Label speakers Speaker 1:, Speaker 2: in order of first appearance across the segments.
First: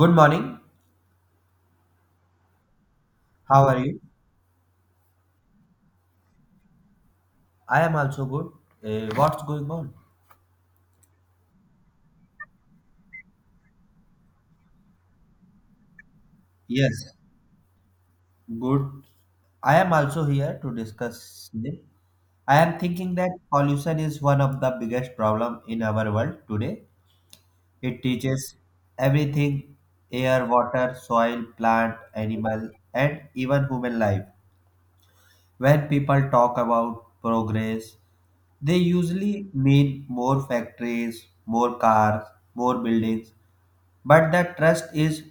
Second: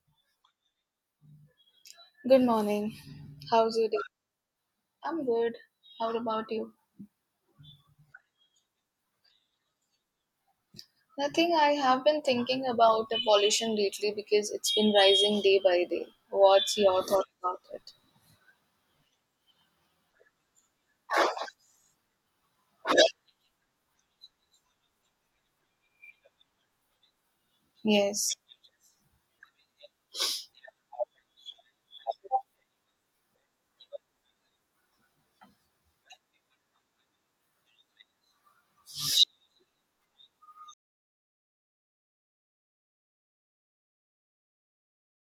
Speaker 1: Good morning.
Speaker 2: Good morning.
Speaker 1: How
Speaker 2: How's
Speaker 1: are
Speaker 2: your day?
Speaker 1: you?
Speaker 2: I'm good. How about you?
Speaker 1: I am also good. What's going on?
Speaker 2: Nothing. I have been thinking about the pollution lately because it's been rising day by day. What's your
Speaker 1: Yes,
Speaker 2: thought about it?
Speaker 1: good. I am also here to discuss it. I am thinking that pollution is one of the biggest problem in our world today. It
Speaker 2: Yes.
Speaker 1: teaches everything, air, water, soil, plant, animal, and even human life. When people talk about progress, they usually mean more factories, more cars, more buildings. But the trust is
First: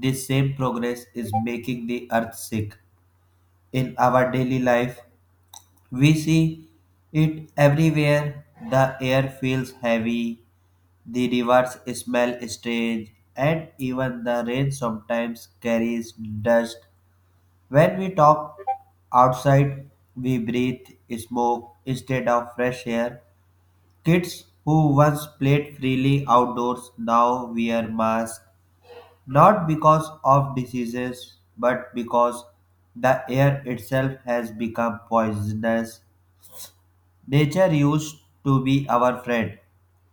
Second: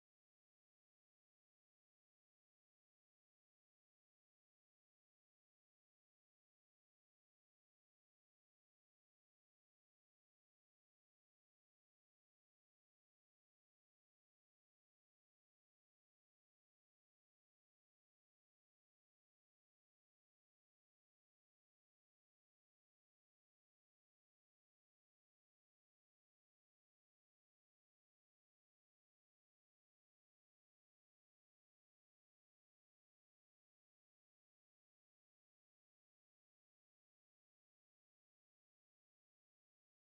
Speaker 1: this same progress is making the earth sick. In our daily life, we see it everywhere. The air feels heavy, the rivers smell strange, and even the rain sometimes carries dust. When we talk outside, we breathe smoke instead of fresh air. Kids who once played freely outdoors now wear masks, not because of diseases, but because the air itself has become poisonous. Nature used to be our friend.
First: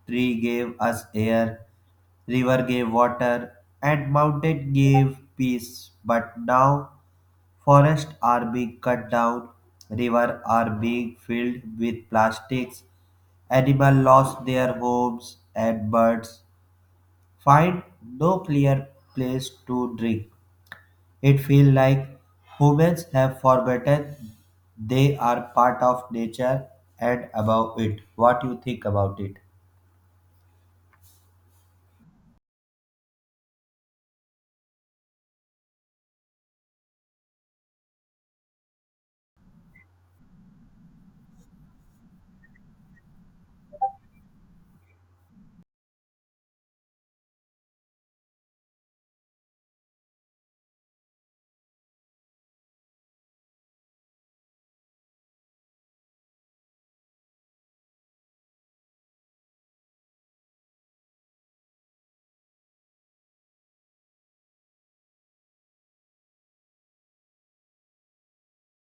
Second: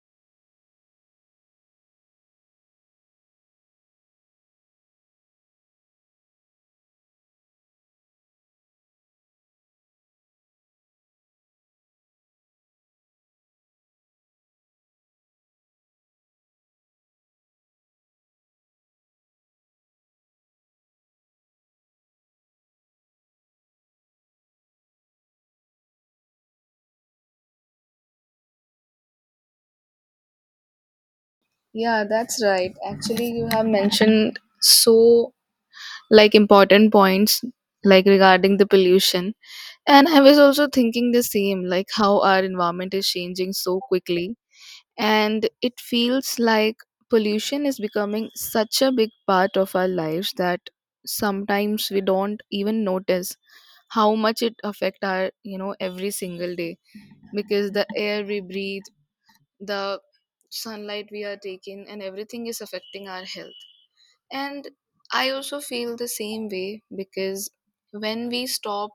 Speaker 1: Tree gave us air, river gave water, and mountain gave peace. But now forests are being cut down, rivers are being filled with plastics, animals lost their homes, and birds find no clear place to drink. It feels like humans have forgotten they are part of nature and above it. What you think about it?
Speaker 2: Yeah, that's right. Actually, you have mentioned so like important points like regarding the pollution. And I was also thinking the same, like how our environment is changing so quickly. And it feels like pollution is becoming such a big part of our lives that sometimes we don't even notice how much it affect our every single day, because the air we breathe, the sunlight we are taking and everything is affecting our health. And I also feel the same way because when we stop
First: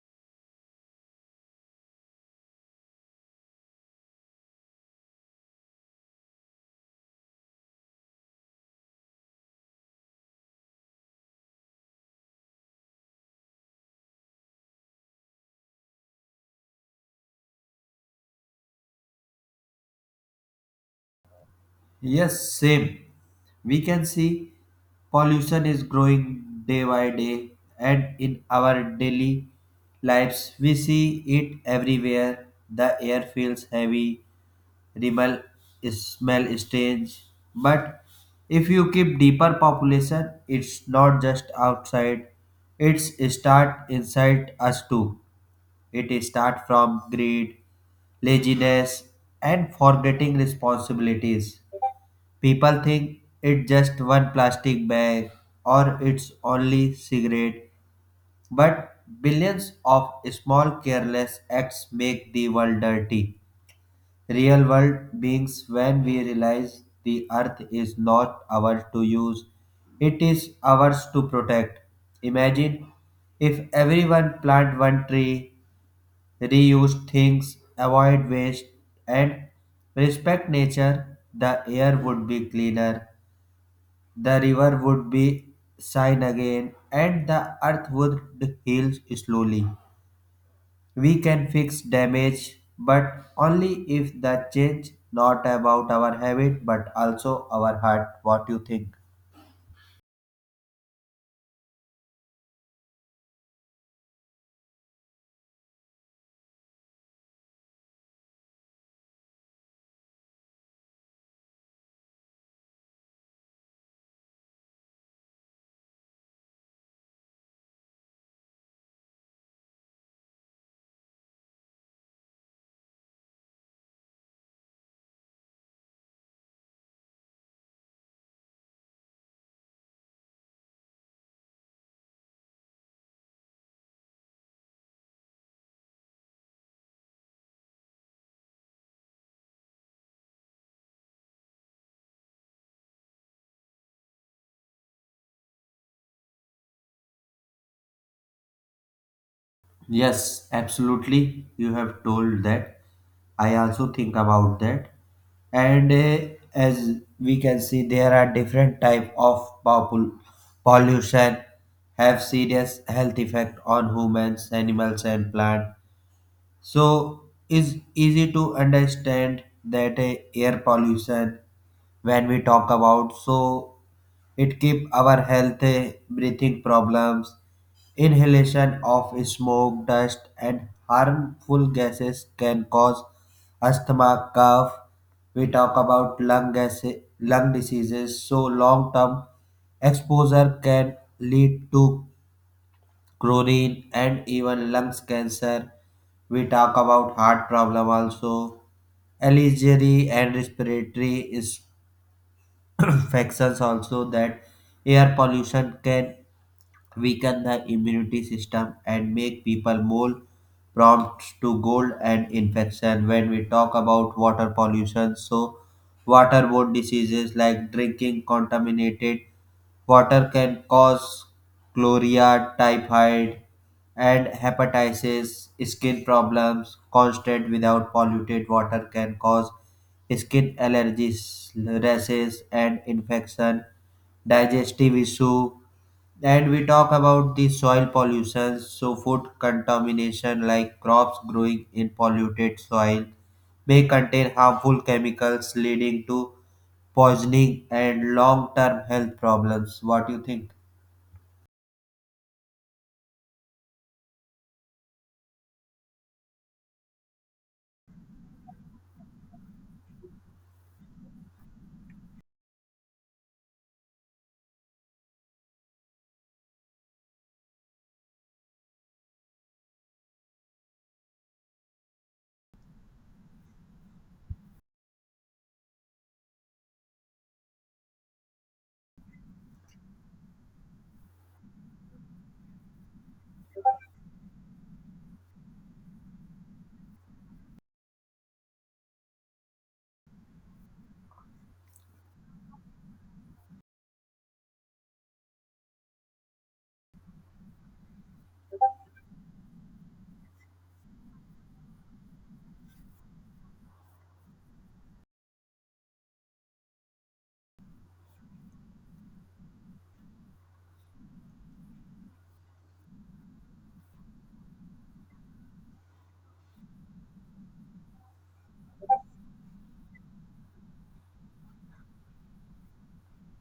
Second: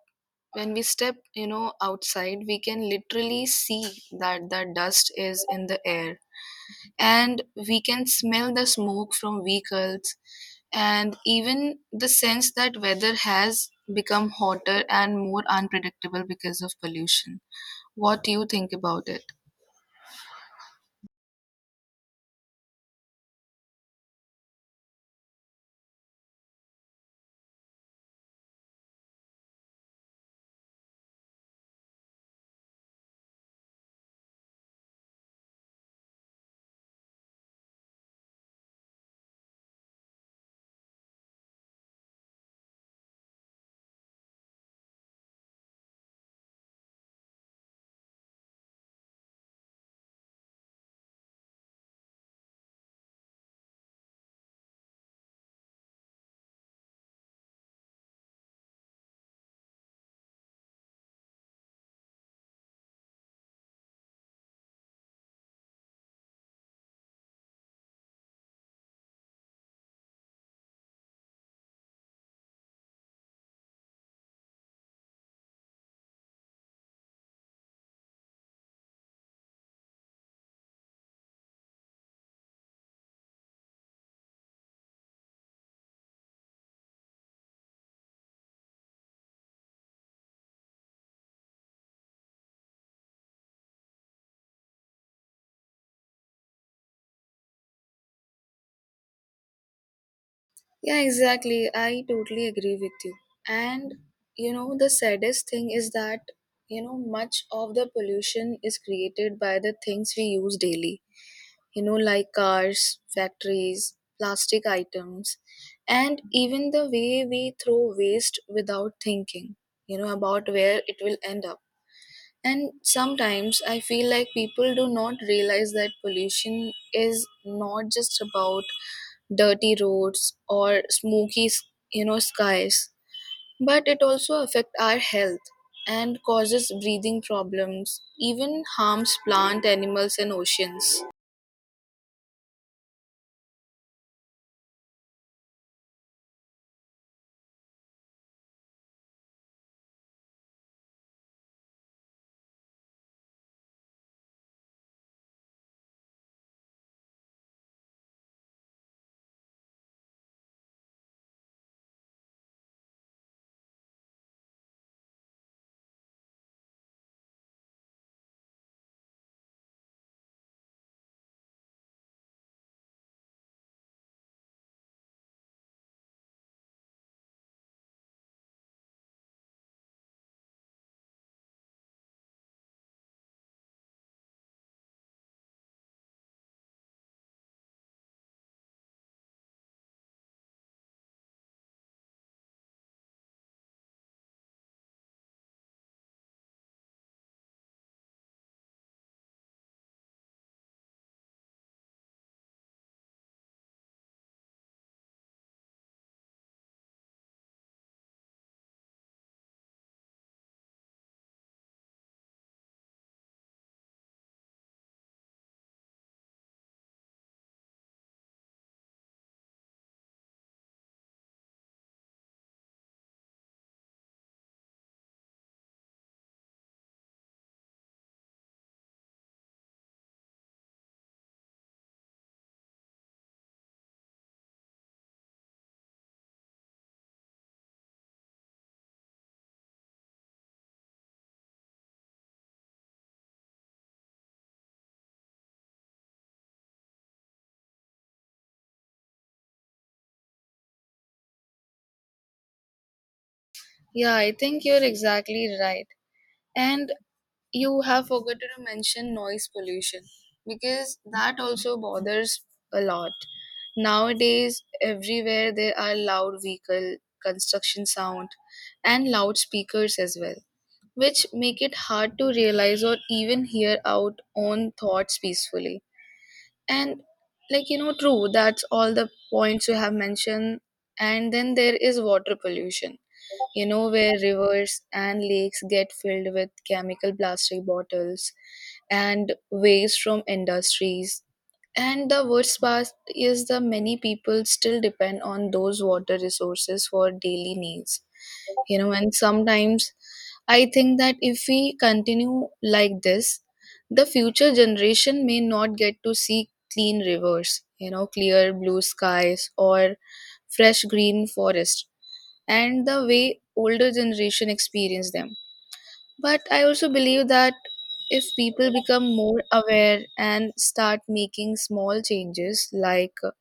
Speaker 2: when we step outside we can literally see that the dust is in the air, and we can smell the smoke from vehicles, and even the sense that weather has become hotter and more unpredictable because of pollution. What do you think about it?
Speaker 1: Yes, same. We can see pollution is growing day by day, and in our daily lives, we see it everywhere. The air feels heavy, rebel smell strange, but if you keep deeper population, it's not just outside, it's start inside us too. It start from greed, laziness, and forgetting responsibilities. People think it's just one plastic bag or it's only cigarette, but billions of small careless acts make the world dirty. Real world beings when we realize the earth is not ours to use, it is ours to protect. Imagine if everyone plant one tree, reuse things, avoid waste, and respect nature, the air would be cleaner, the river would be shine again, and the earth would heal slowly. We can fix damage, but only if the change not about our habit but also our heart. What you think?
Speaker 2: Yeah, exactly. I totally agree with you. And the saddest thing is that, much of the pollution is created by the things we use daily, like cars, factories, plastic items, and even the way we throw waste without thinking, about where it will end up. And sometimes I feel like people do not realize that pollution is not just about dirty roads or skies, but it also affects our health and causes breathing problems, even harms plant, animals, and oceans.
Speaker 1: Yes, absolutely. You have told that. I also think about that. And as we can see, there are different type of pollution have serious health effect on humans, animals, and plant. So it's easy to understand that air pollution, when we talk about so, it keep our health, breathing problems, inhalation of smoke dust and harmful gases can cause asthma, cough. We talk about lung gas, lung diseases, so long term exposure can lead to chlorine, and even lungs cancer. We talk about heart problem also, allergy and respiratory is- infections also, that air pollution can weaken the immunity system and make people more prompt to cold and infection. When we talk about water pollution, so waterborne diseases like drinking contaminated water can cause chlorella, typhoid, and hepatitis. Skin problems, constant without polluted water can cause skin allergies, rashes, and infection, digestive issue. And we talk about the soil pollution, so food contamination like crops growing in polluted soil may contain harmful chemicals leading to poisoning and long-term health problems. What do you think?
Speaker 2: Yeah, I think you're exactly right. And you have forgotten to mention noise pollution because that also bothers a lot. Nowadays, everywhere there are loud vehicle, construction sound, and loudspeakers as well, which make it hard to realize or even hear out own thoughts peacefully. And true, that's all the points you have mentioned. And then there is water pollution, where rivers and lakes get filled with chemical plastic bottles and waste from industries. And the worst part is the many people still depend on those water resources for daily needs. And sometimes I think that if we continue like this, the future generation may not get to see clean rivers, clear blue skies or fresh green forest and the way older generation experience them. But I also believe that if people become more aware and start making small changes, like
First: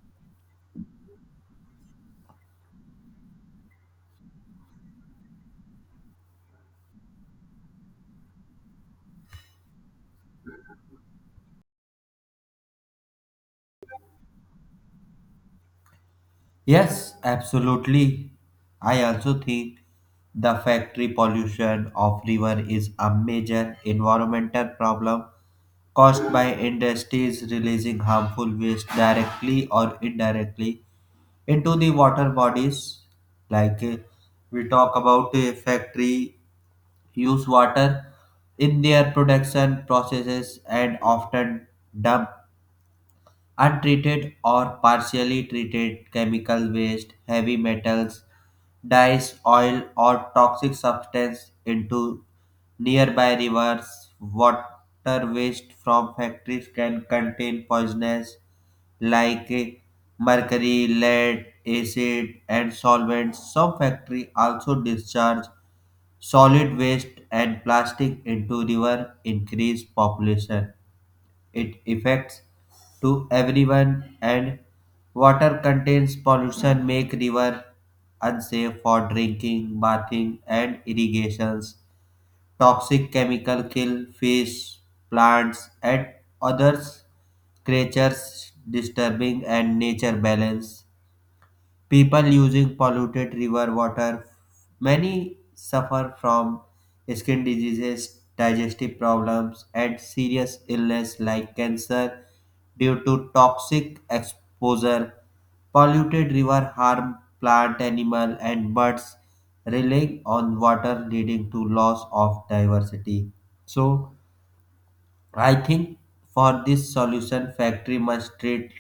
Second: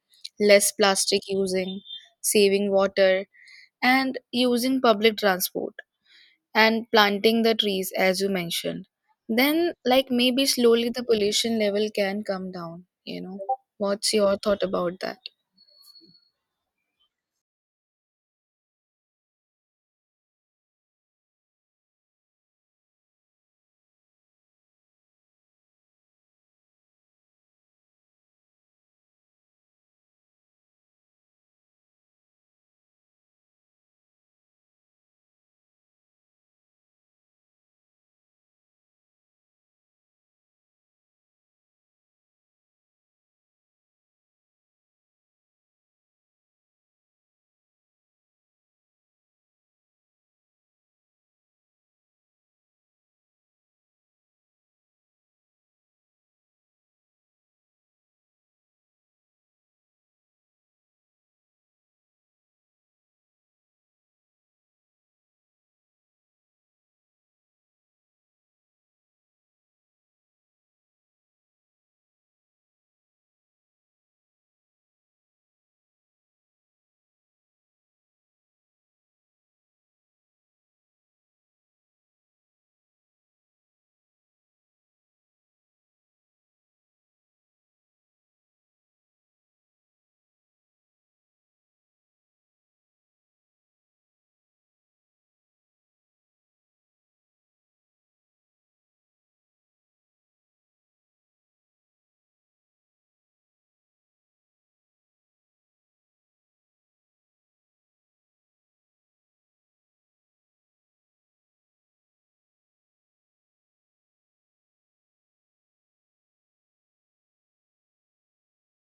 Speaker 2: less plastic using, saving water, and using public transport, and planting the trees as you mentioned, then like maybe slowly the pollution level can come down, you know? What's your thought about that?
Speaker 1: Yes, absolutely. I also think the factory pollution of river is a major environmental problem caused by industries releasing harmful waste directly or indirectly into the water bodies. like uh, we talk about a factory use water in their production processes and often dump untreated or partially treated chemical waste, heavy metals, dyes, oil, or toxic substance into nearby rivers. Water waste from factories can contain poisonous, like eh, mercury, lead, acid, and solvents. Some factories also discharge solid waste and plastic into river, increase population. It affects to everyone, and water contains pollution make river unsafe for drinking, bathing, and irrigations. Toxic chemical kill fish, plants, and others creatures, disturbing and nature balance. People using polluted river water, many suffer from skin diseases, digestive problems, and serious illness like cancer due to toxic exposure. Polluted river harm plant, animal, and birds, relying on water leading to loss of diversity. So I think for this solution, factory must treat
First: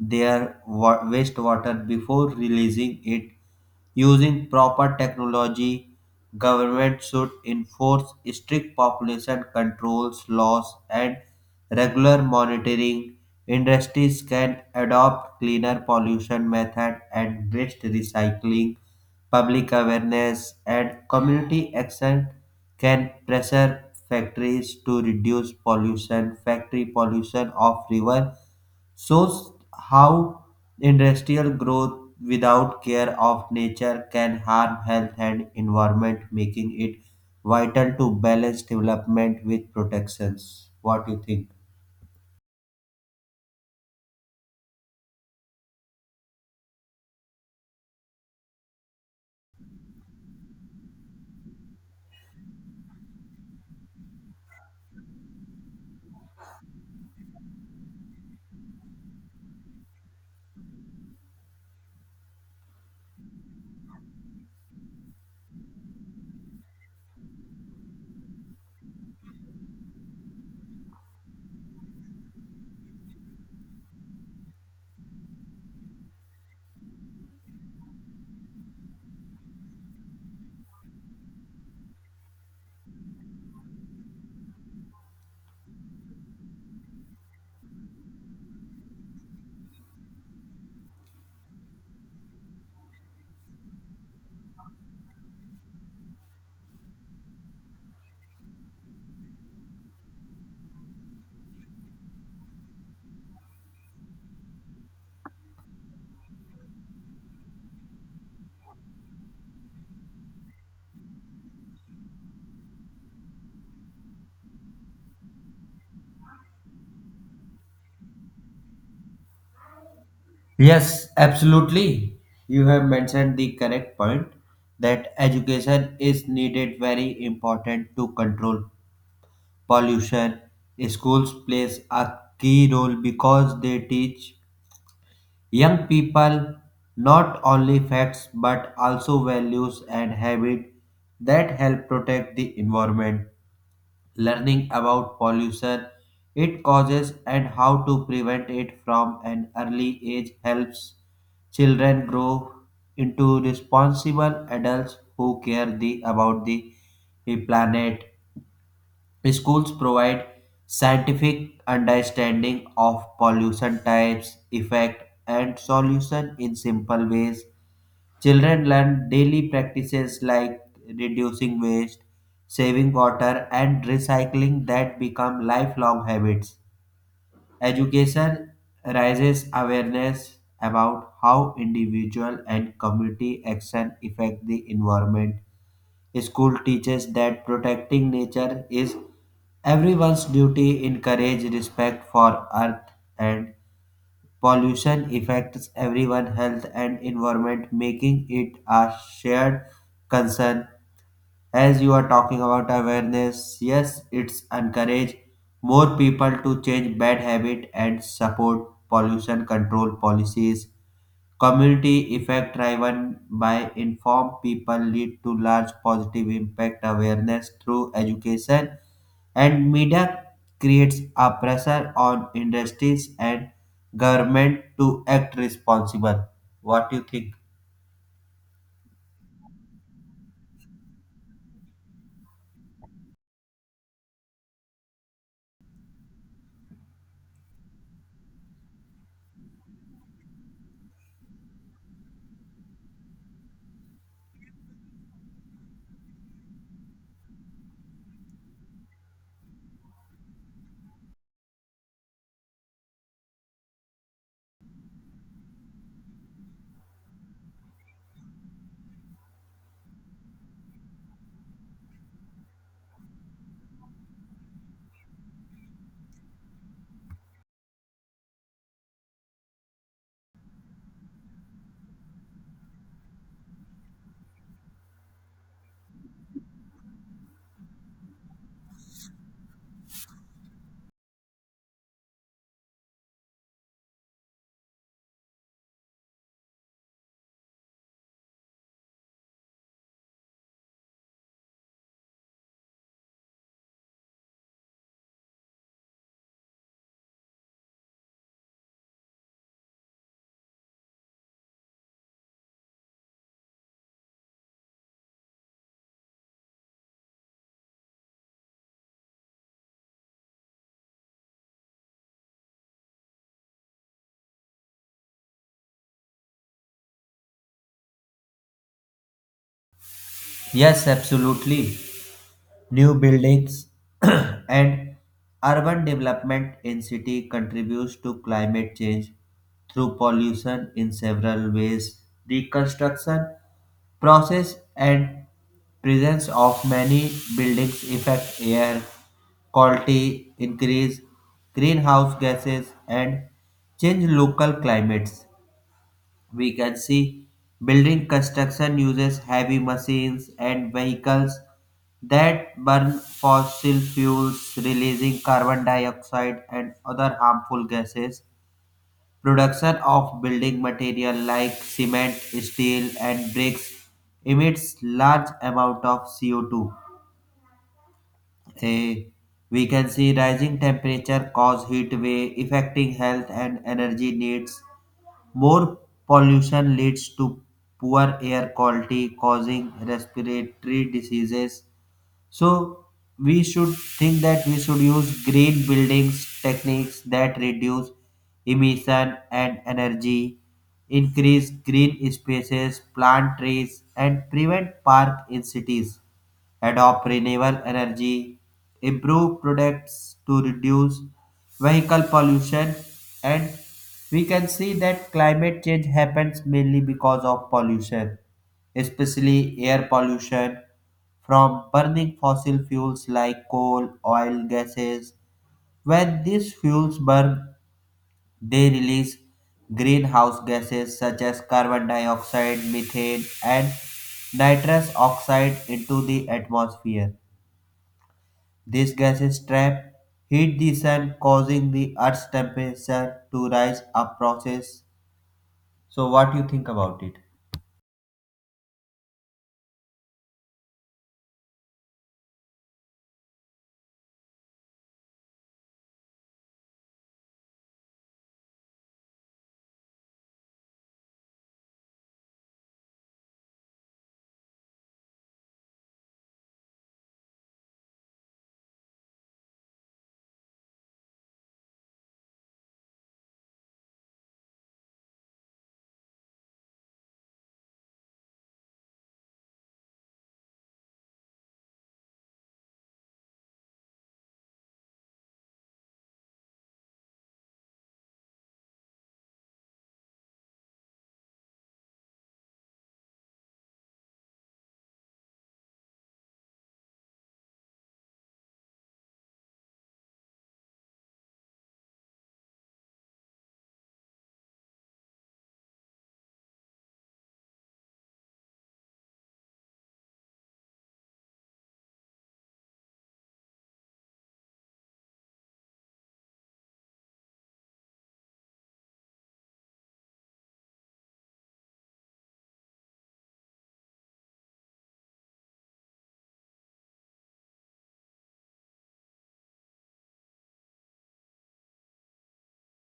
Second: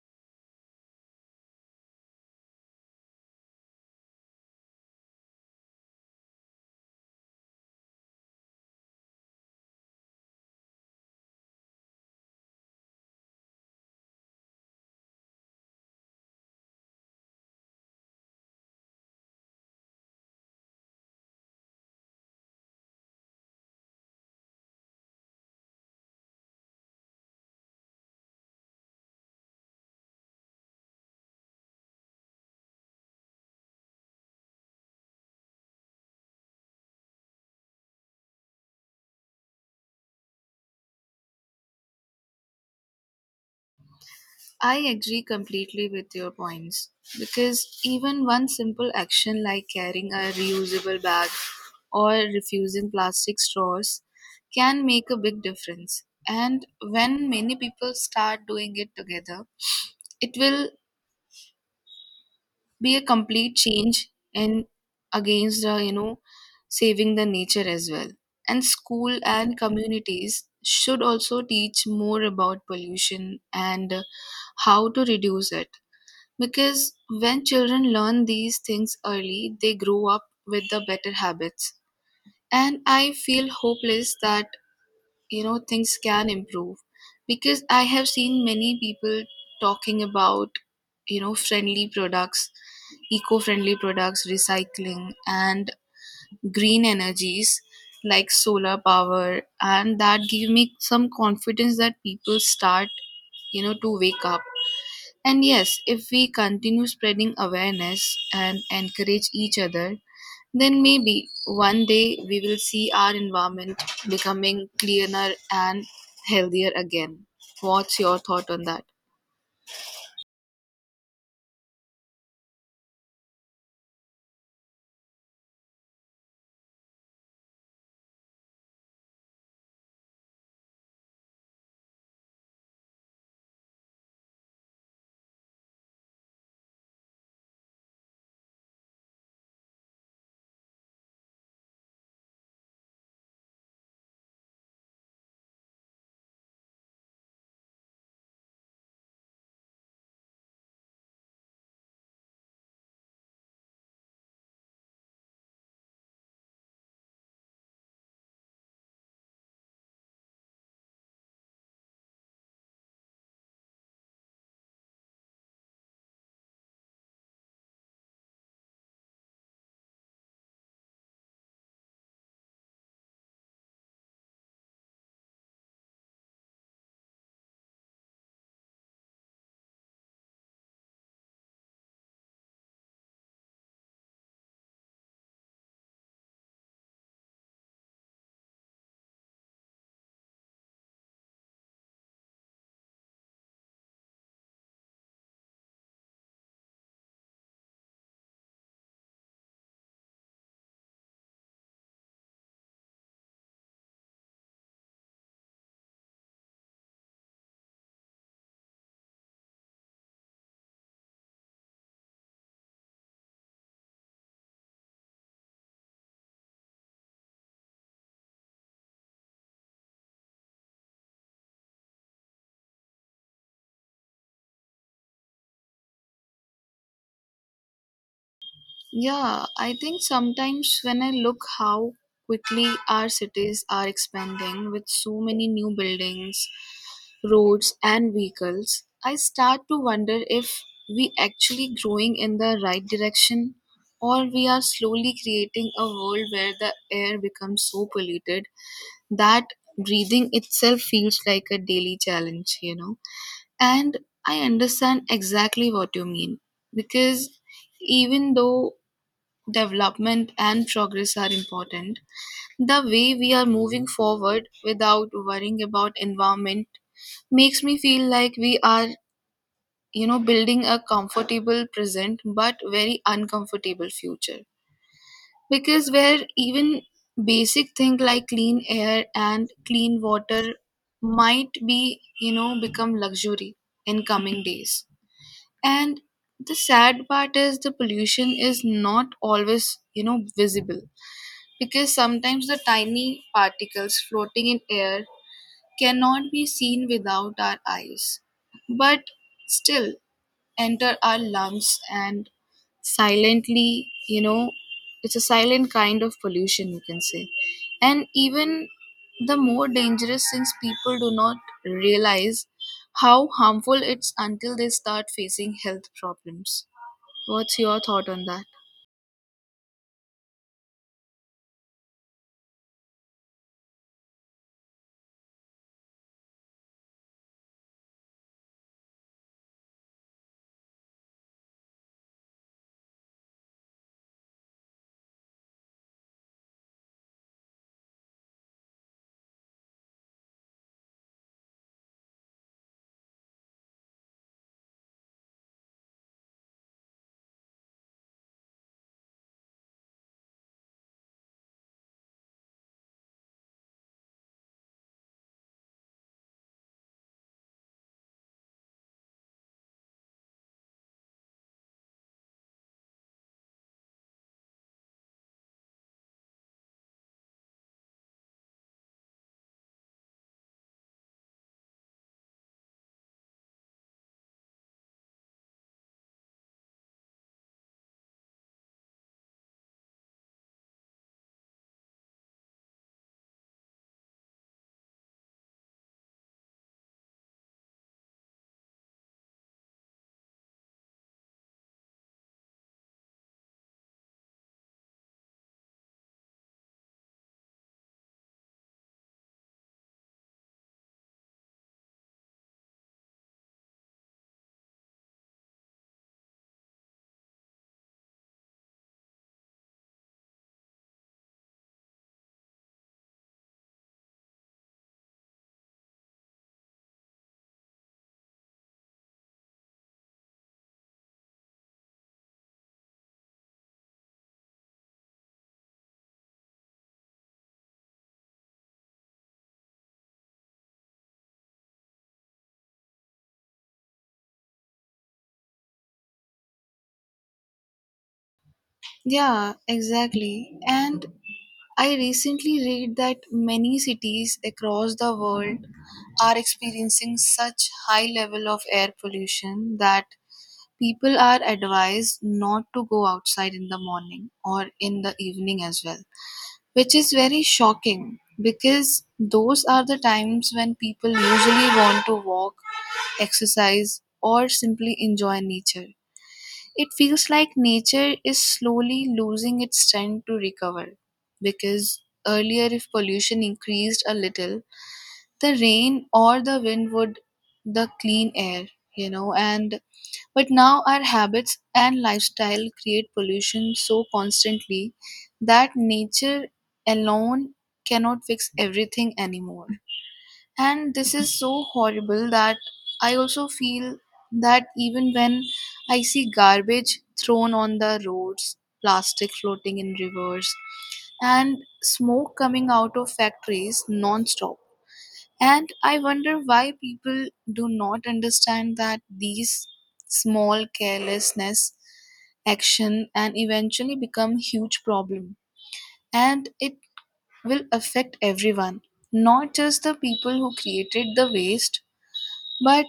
Speaker 1: their wastewater before releasing it using proper technology. Government should enforce strict population controls laws and regular monitoring. Industries can adopt cleaner pollution method and waste recycling, public awareness, and community action can pressure factories to reduce pollution. Factory pollution of river shows how industrial growth without care of nature can harm health and environment, making it vital to balance development with protections. What do you think?
Speaker 2: I agree completely with your points because even one simple action like carrying a reusable bag or refusing plastic straws can make a big difference. And when many people start doing it together, it will be a complete change in against the, saving the nature as well. And school and communities should also teach more about pollution and how to reduce it, because when children learn these things early, they grow up with the better habits. And I feel hopeless that, things can improve. Because I have seen many people talking about, friendly products, eco friendly products, recycling, and green energies like solar power. And that give me some confidence that people start, to wake up. And yes, if we continue spreading awareness and encourage each other, then maybe one day we will see our environment becoming cleaner and healthier again. What's your thought on that?
Speaker 1: Yes, absolutely. You have mentioned the correct point that education is needed very important to control pollution. Schools plays a key role because they teach young people not only facts but also values and habits that help protect the environment. Learning about pollution, it causes and how to prevent it from an early age, helps children grow into responsible adults who care about the planet. Schools provide scientific understanding of pollution types, effect, and solution in simple ways. Children learn daily practices like reducing waste, saving water, and recycling that become lifelong habits. Education raises awareness about how individual and community action affect the environment. School teaches that protecting nature is everyone's duty, encourage respect for earth, and pollution affects everyone, health and environment, making it a shared concern. As you are talking about awareness, yes, it's encourage more people to change bad habit and support pollution control policies. Community effect driven by informed people lead to large positive impact. Awareness through education and media creates a pressure on industries and government to act responsible. What do you think?
Speaker 2: Yeah, I think sometimes when I look how quickly our cities are expanding with so many new buildings, roads, and vehicles, I start to wonder if we actually growing in the right direction, or we are slowly creating a world where the air becomes so polluted that breathing itself feels like a daily challenge, you know. And I understand exactly what you mean, because even though development and progress are important, the way we are moving forward without worrying about environment makes me feel like we are, building a comfortable present but very uncomfortable future. Because where even basic things like clean air and clean water might be, become luxury in coming days. And the sad part is the pollution is not always, visible, because sometimes the tiny particles floating in air cannot be seen without our eyes, but still enter our lungs and silently, it's a silent kind of pollution, you can say. And even the more dangerous since people do not realize how harmful it's until they start facing health problems. What's your thought on that?
Speaker 1: Yes, absolutely. New buildings and urban development in city contributes to climate change through pollution in several ways. Deconstruction process and presence of many buildings affect air quality, increase greenhouse gases, and change local climates. We can see building construction uses heavy machines and vehicles that burn fossil fuels, releasing carbon dioxide and other harmful gases. Production of building material like cement, steel, and bricks emits large amount of CO2. Eh, we can see rising temperature cause heat wave affecting health and energy needs. More pollution leads to poor air quality causing respiratory diseases, so we should think that we should use green buildings techniques that reduce emission and energy, increase green spaces, plant trees, and prevent park in cities, adopt renewable energy, improve products to reduce vehicle pollution. And we can see that climate change happens mainly because of pollution, especially air pollution from burning fossil fuels like coal, oil, gases. When these fuels burn, they release greenhouse gases such as carbon dioxide, methane, and nitrous oxide into the atmosphere. These gases trap heat the sun, causing the Earth's temperature to rise. A process. So, what do you think about it?
Speaker 2: Yeah, exactly. And I recently read that many cities across the world are experiencing such high level of air pollution that people are advised not to go outside in the morning or in the evening as well, which is very shocking because those are the times when people usually want to walk, exercise, or simply enjoy nature. It feels like nature is slowly losing its strength to recover, because earlier, if pollution increased a little, the rain or the wind would the clean air, and but now our habits and lifestyle create pollution so constantly that nature alone cannot fix everything anymore. And this is so horrible that I also feel that even when I see garbage thrown on the roads, plastic floating in rivers, and smoke coming out of factories non-stop, and I wonder why people do not understand that these small carelessness action and eventually become huge problem, and it will affect everyone, not just the people who created the waste. But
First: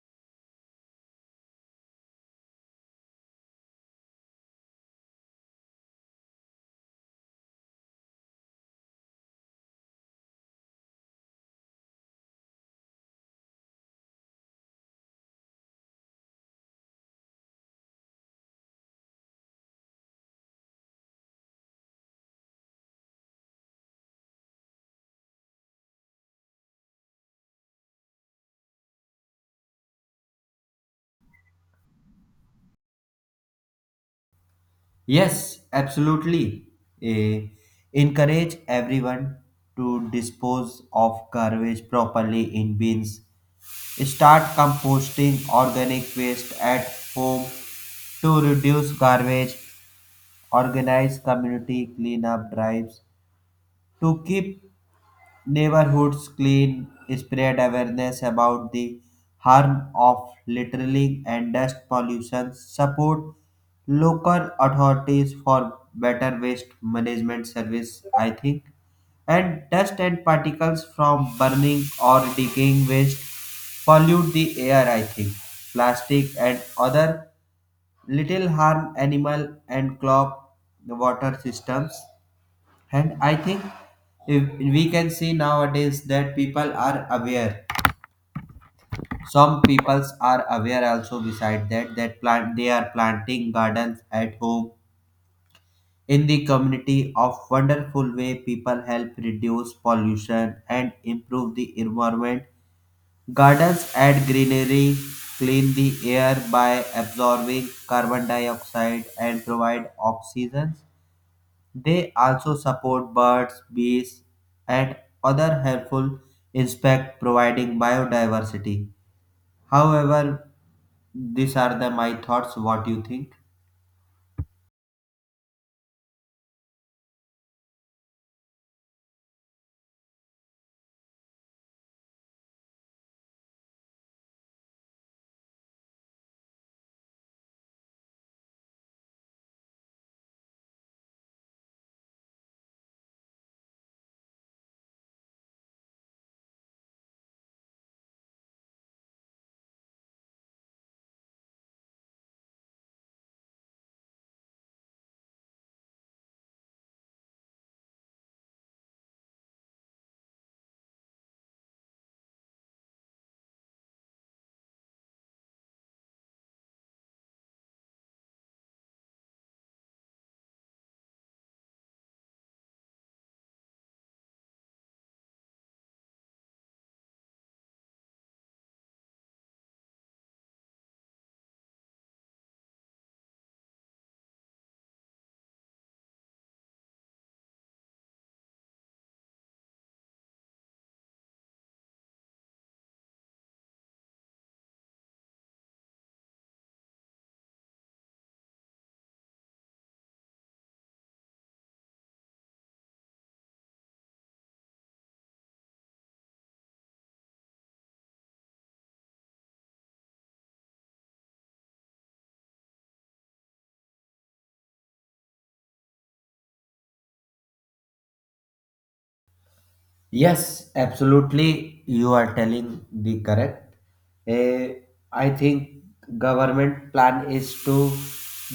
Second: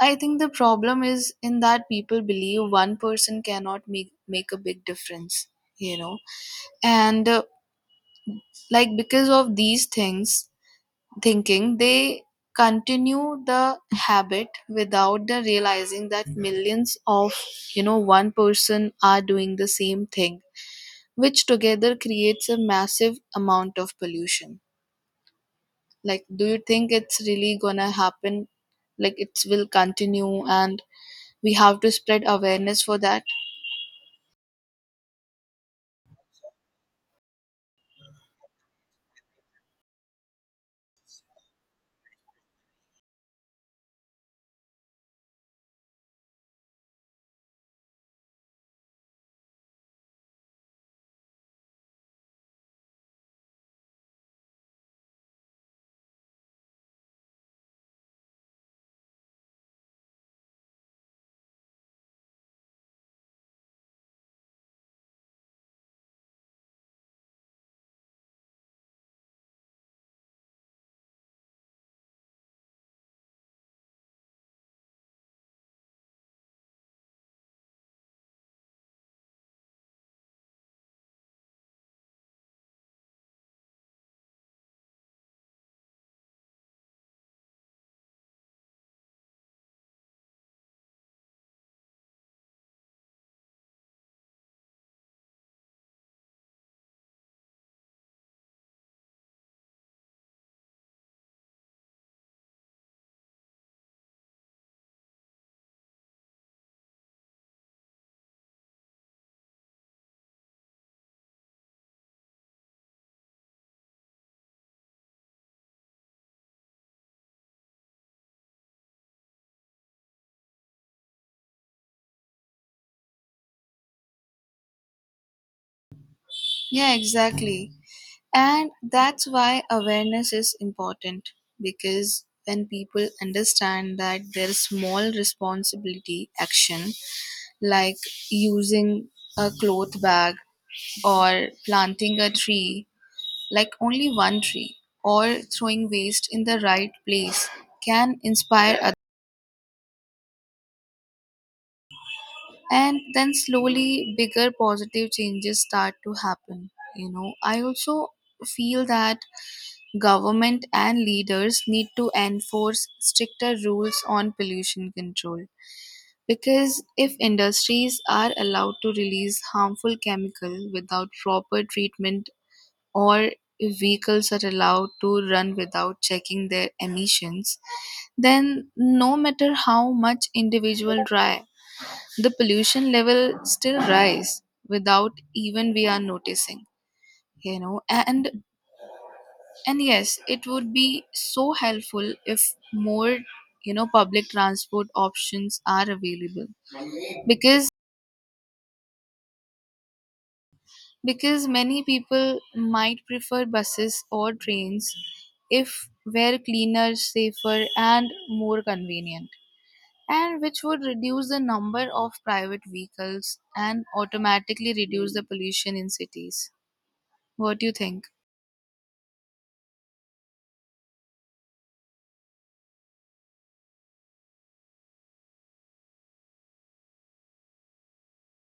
Speaker 2: I think the problem is in that people believe one person cannot make a big difference, you know. And like because of these things thinking, they continue the habit without the realizing that millions of, one person are doing the same thing, which together creates a massive amount of pollution. Like, do you think it's really gonna happen? Like, it will continue and we have to spread awareness for that.
Speaker 1: Yes, absolutely. Eh, encourage everyone to dispose of garbage properly in bins. Start composting organic waste at home to reduce garbage. Organize community cleanup drives to keep neighborhoods clean, spread awareness about the harm of littering and dust pollution, support local authorities for better waste management service, I think. And dust and particles from burning or decaying waste pollute the air, I think. Plastic and other little harm animal and clog the water systems. And I think if we can see nowadays that people are aware. Some peoples are aware also beside that, that plant, they are planting gardens at home in the community of wonderful way people help reduce pollution and improve the environment. Gardens add greenery, clean the air by absorbing carbon dioxide and provide oxygen. They also support birds, bees, and other helpful insects, providing biodiversity. However, these are the my thoughts. What do you think?
Speaker 2: Yeah, exactly. And that's why awareness is important, because when people understand that their small responsibility action like using a cloth bag or planting a tree, like only one tree, or throwing waste in the right place, can inspire, and then slowly bigger positive changes start to happen, you know. I also feel that government and leaders need to enforce stricter rules on pollution control, because if industries are allowed to release harmful chemical without proper treatment, or if vehicles are allowed to run without checking their emissions, then no matter how much individual try, the pollution level still rise without even we are noticing, you know. And yes it would be so helpful if more, public transport options are available, because many people might prefer buses or trains if were cleaner, safer and more convenient, and which would reduce the number of private vehicles and automatically reduce the pollution in cities. What do you think?
Speaker 1: Yes, absolutely. You are telling the correct. Eh, I think government plan is to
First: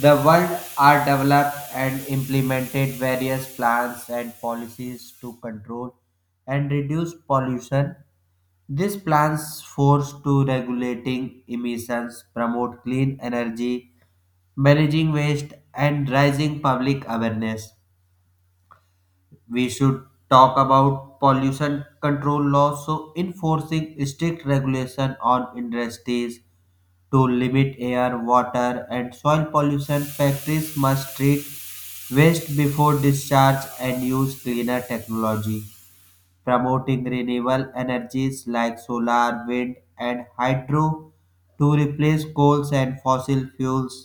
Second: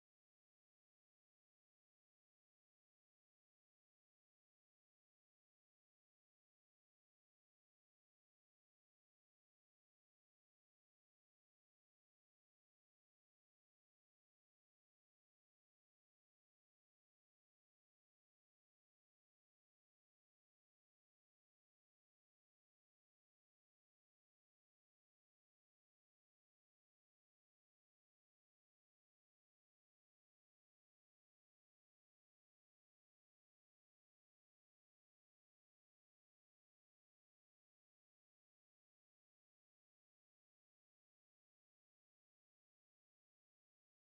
Speaker 1: the world, are developed and implemented various plans and policies to control and reduce pollution. These plans force to regulating emissions, promote clean energy, managing waste, and rising public awareness. We should talk about pollution control laws, so enforcing strict regulation on industries to limit air, water, and soil pollution. Factories must treat waste before discharge and use cleaner technology, promoting renewable energies like solar, wind, and hydro to replace coals and fossil fuels,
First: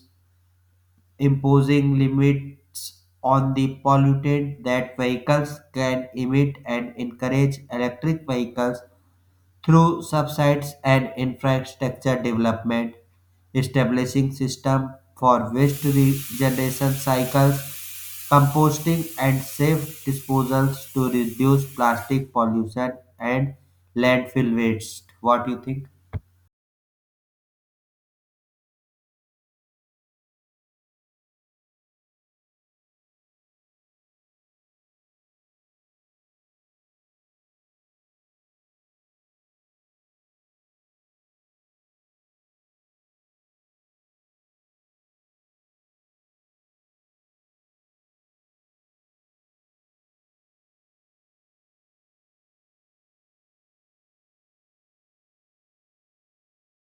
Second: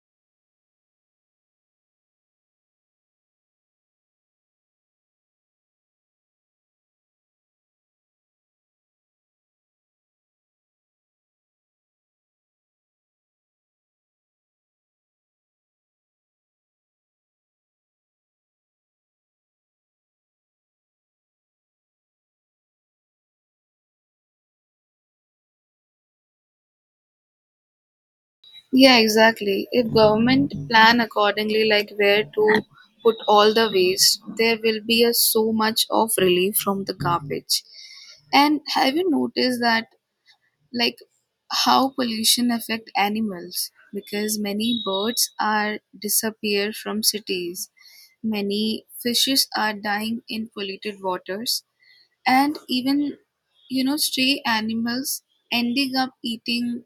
Speaker 1: imposing limits on the pollutant that vehicles can emit and encourage electric vehicles through subsidies and infrastructure development, establishing system for waste regeneration cycles, composting, and safe disposals to reduce plastic pollution and landfill waste. What do you think?
Speaker 2: Yeah, exactly. If government plan accordingly, like where to put all the waste, there will be a so much of relief from the garbage. And have you noticed that, like, how pollution affect animals? Because many birds are disappear from cities, many fishes are dying in polluted waters, and even stray animals ending up eating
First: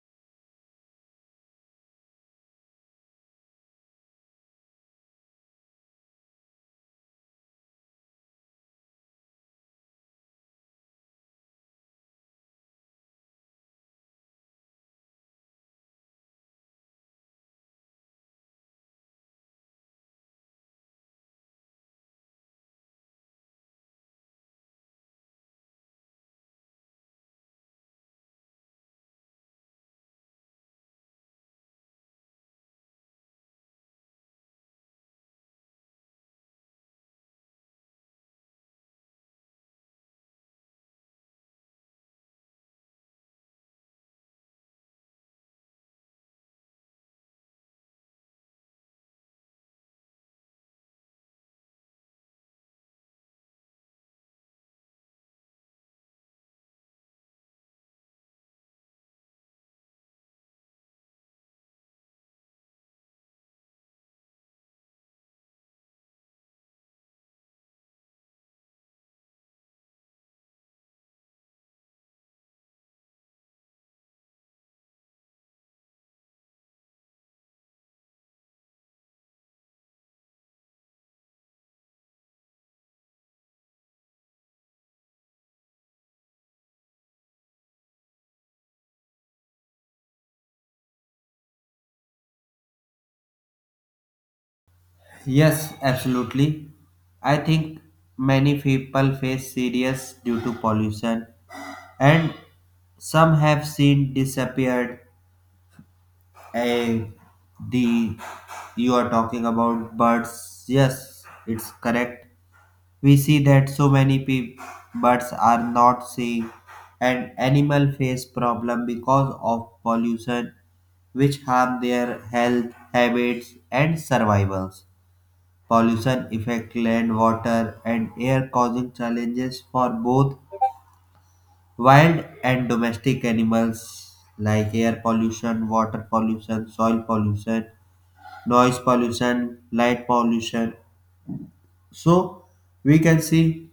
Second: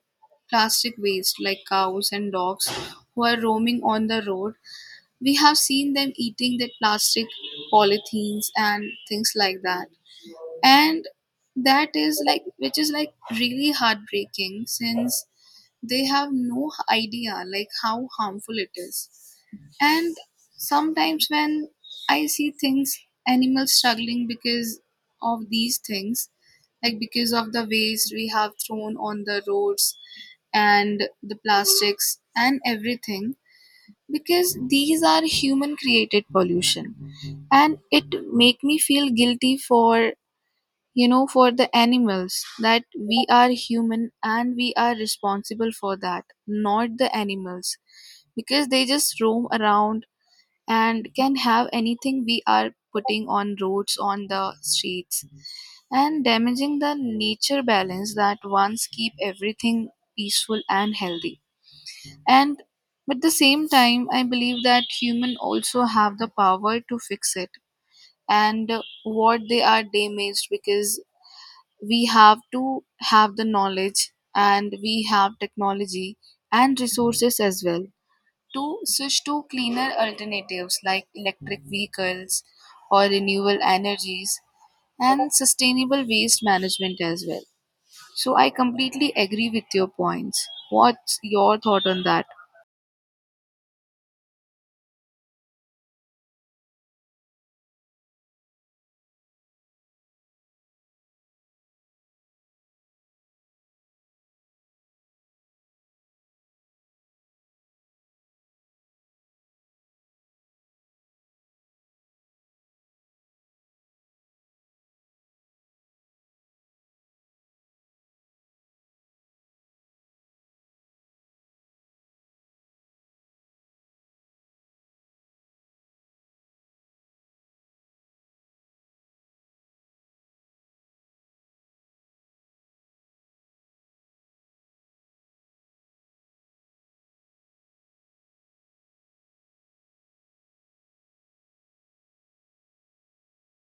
Speaker 2: plastic waste like cows and dogs who are roaming on the road, we have seen them eating the plastic polythenes and things like that. And that is like which is like really heartbreaking since they have no idea like how harmful it is. And sometimes when I see things, animals struggling because of these things, like because of the waste we have thrown on the roads and the plastics and everything, because these are human created pollution. And it make me feel guilty for, for the animals, that we are human and we are responsible for that, not the animals, because they just roam around and can have anything we are putting on roads on the streets, and damaging the nature balance that once keep everything peaceful and healthy. And at the same time I believe that human also have the power to fix it and what they are damaged, because we have to have the knowledge and we have technology and resources as well to switch to cleaner alternatives like electric vehicles or renewable energies and sustainable waste management as well. So I completely agree with your points. What's your thought on that?
Speaker 1: Yes, absolutely. I think many people face serious due to pollution, and some have seen disappeared. Eh, the you are talking about birds, yes, it's correct. We see that so many birds are not seeing, and animal face problem because of pollution, which harm their health, habits, and survivals. Pollution affects land, water, and air, causing challenges for both wild and domestic animals, like air pollution, water pollution, soil pollution, noise pollution, light pollution. So, we can see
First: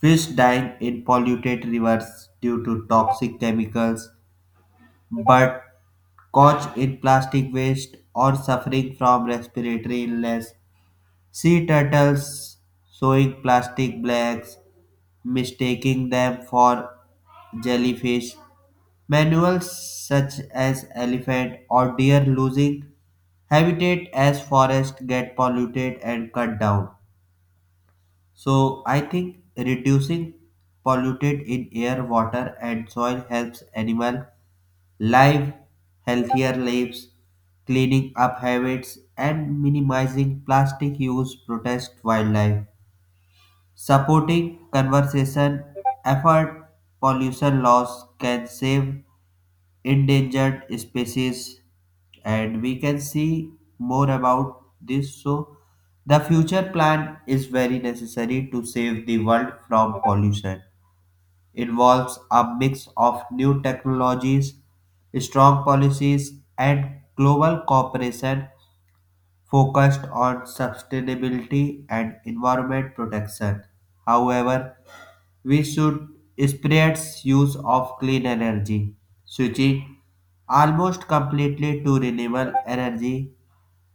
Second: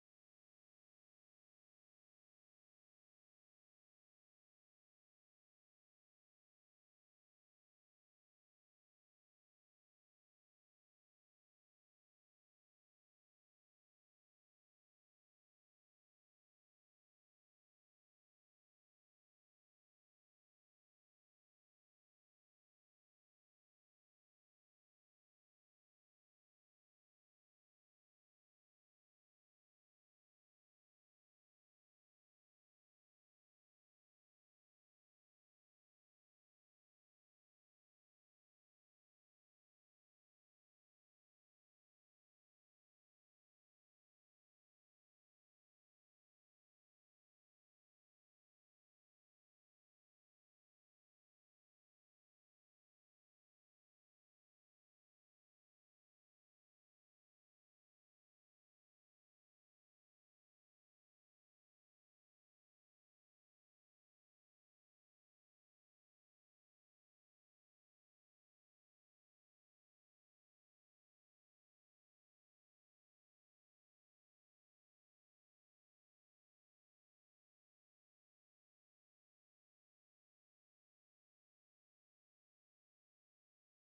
Speaker 1: fish dying in polluted rivers due to toxic chemicals, but caught in plastic waste or suffering from respiratory illness. Sea turtles showing plastic bags, mistaking them for jellyfish. Mammals such as elephant or deer losing habitat as forests get polluted and cut down. So I think reducing polluted in air, water, and soil helps animal live healthier lives, cleaning up habits, and minimizing plastic use protect wildlife. Supporting conservation effort pollution laws can save endangered species. And we can see more about this, so the future plan is very necessary to save the world from pollution, involves a mix of new technologies, strong policies, and global cooperation focused on sustainability and environment protection. However, we should spread use of clean energy, switching almost completely to renewable energy,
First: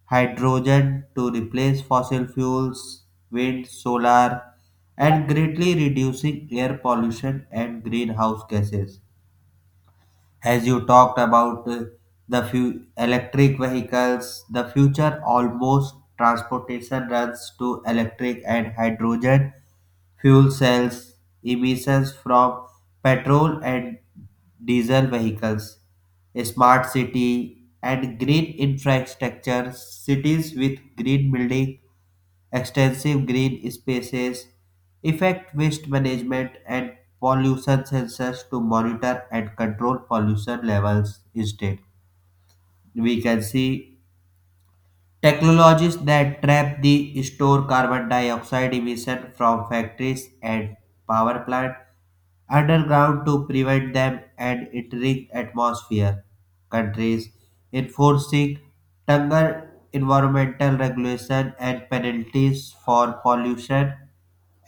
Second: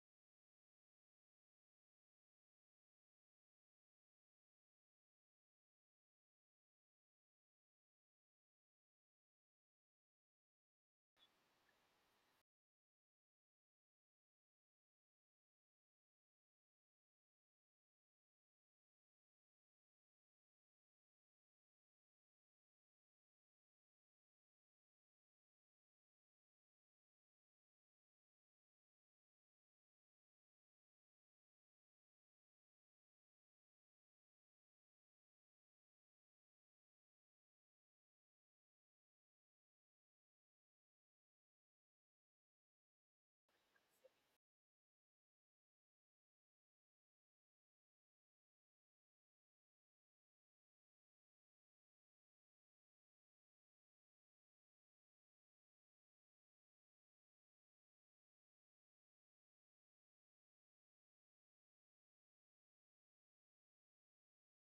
Speaker 1: hydrogen to replace fossil fuels, wind, solar, and greatly reducing air pollution and greenhouse gases. As you talked about the few electric vehicles, the future almost transportation runs to electric and hydrogen fuel cells, emissions from petrol and diesel vehicles, smart city, and green infrastructure. Cities with green building, extensive green spaces, effect waste management, and pollution sensors to monitor and control pollution levels instead. We can see technologies that trap the store carbon dioxide emission from factories and power plants underground to prevent them and entering atmosphere. Countries enforcing tougher environmental regulation and penalties for pollution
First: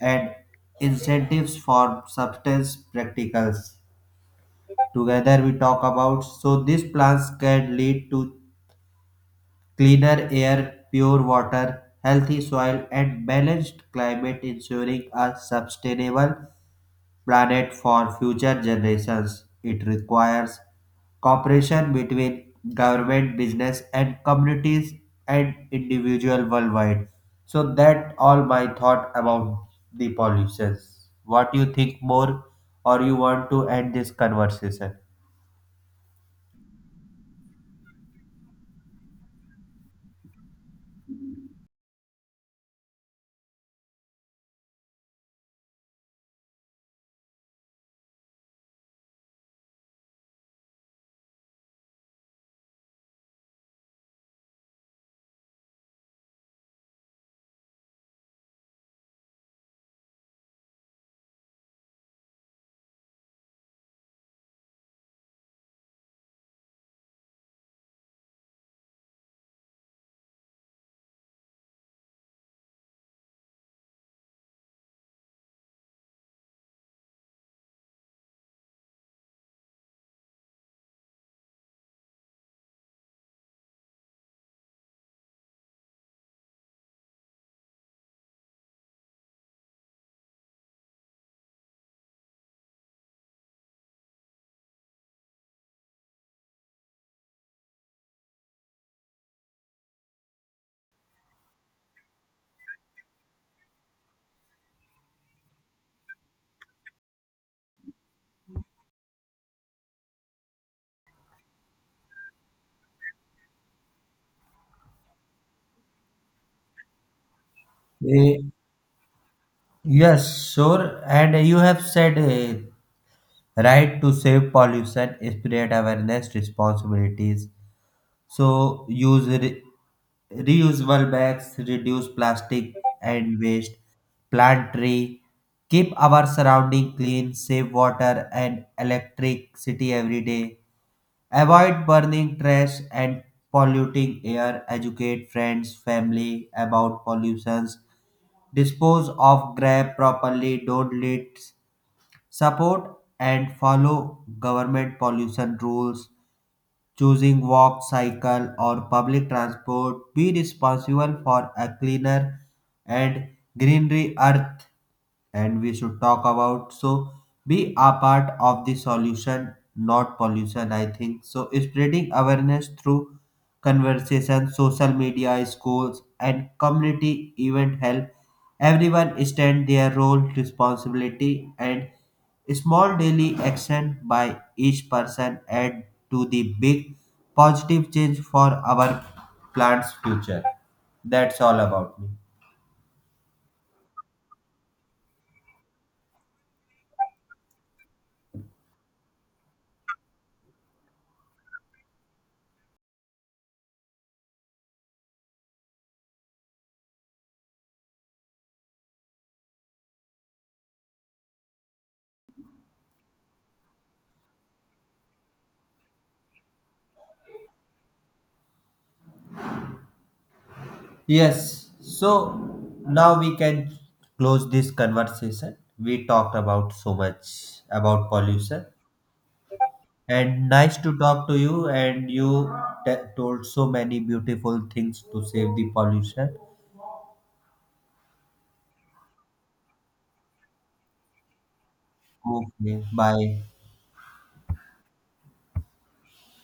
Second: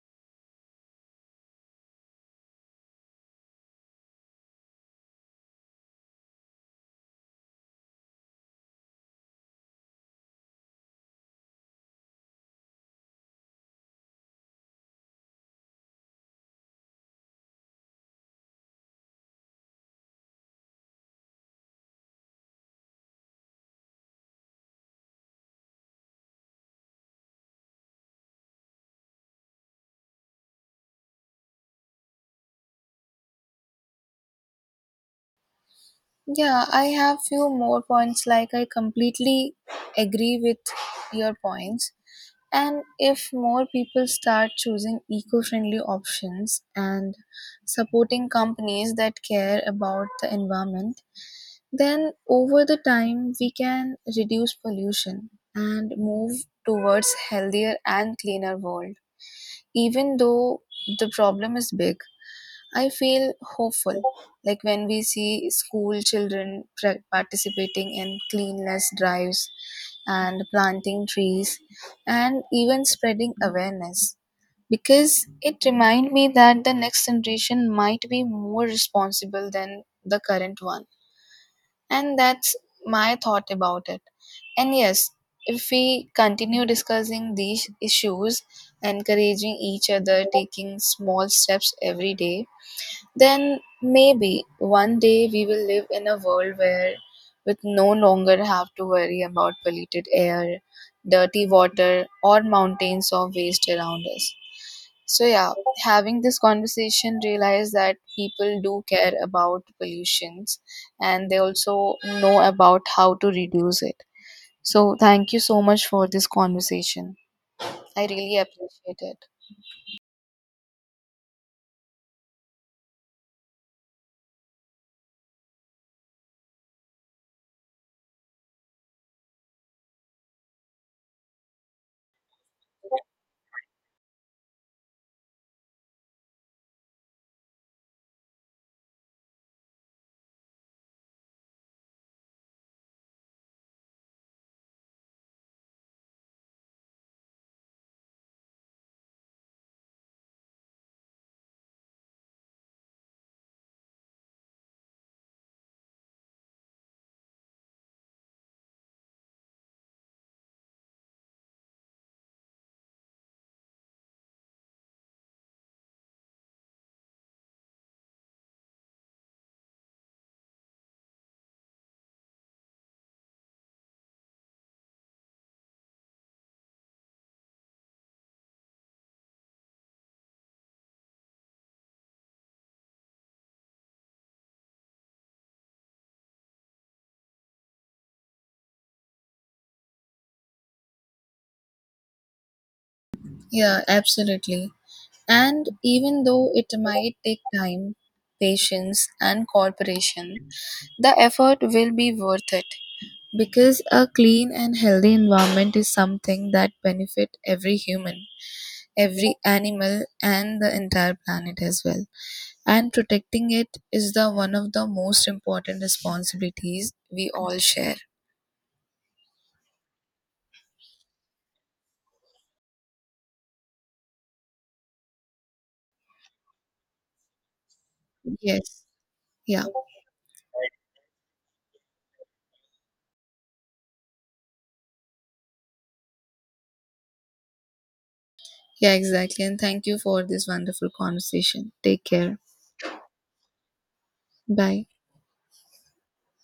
Speaker 1: and incentives for substance practicals. Together we talk about, so these plans can lead to cleaner air, pure water, healthy soil, and balanced climate ensuring a sustainable planet for future generations. It requires cooperation between government, business, and communities and individual worldwide. So that all my thought about the pollutions. What you think more, or you want to end this conversation?
Speaker 2: Yeah, I have few more points. Like I completely agree with your points. And if more people start choosing eco-friendly options and supporting companies that care about the environment, then over the time we can reduce pollution and move towards healthier and cleaner world. Even though the problem is big, I feel hopeful, like when we see school children participating in cleanliness drives and planting trees and even spreading awareness, because it reminds me that the next generation might be more responsible than the current one. And that's my thought about it. And yes, if we continue discussing these issues, encouraging each other, taking small steps every day, then maybe one day we will live in a world where we no longer have to worry about polluted air, dirty water, or mountains of waste around us. So, yeah, having this conversation, realize that people do care about pollutions and they also know about how to reduce it. So, thank you so much for this conversation. I really
Speaker 1: Eh,
Speaker 2: appreciate it.
Speaker 1: yes, sure. And you have said right, to save pollution spread awareness responsibilities, so use reusable bags, reduce plastic and waste, plant tree, keep our surrounding clean, save water and electricity every day, avoid burning trash and polluting air, educate friends, family about pollutions, dispose of grab properly, don't litter, support and follow government pollution rules. Choosing walk, cycle, or public transport. Be responsible for a cleaner and greenery earth. And we should talk about, so be a part of the solution, not pollution. I think so. Spreading awareness through conversations, social media, schools, and community event help everyone stands their role, responsibility, and small daily action by each person add to the big positive change for our plant's future. That's all about me.
Speaker 2: Yeah, absolutely. And even though it might take time, patience, and cooperation, the effort will be worth it, because a clean and healthy environment is something that benefit every human, every animal, and the entire planet as well. And protecting it is the one of the most important responsibilities we all share.
Speaker 1: Yes, so now we can close this conversation. We talked about so much about pollution
Speaker 2: Yes. Yeah.
Speaker 1: and nice to talk to you, and you told so many beautiful things to save the pollution.
Speaker 2: Yeah, exactly. And thank you for this wonderful conversation. Take care.
Speaker 1: Okay, bye.
Speaker 2: Bye.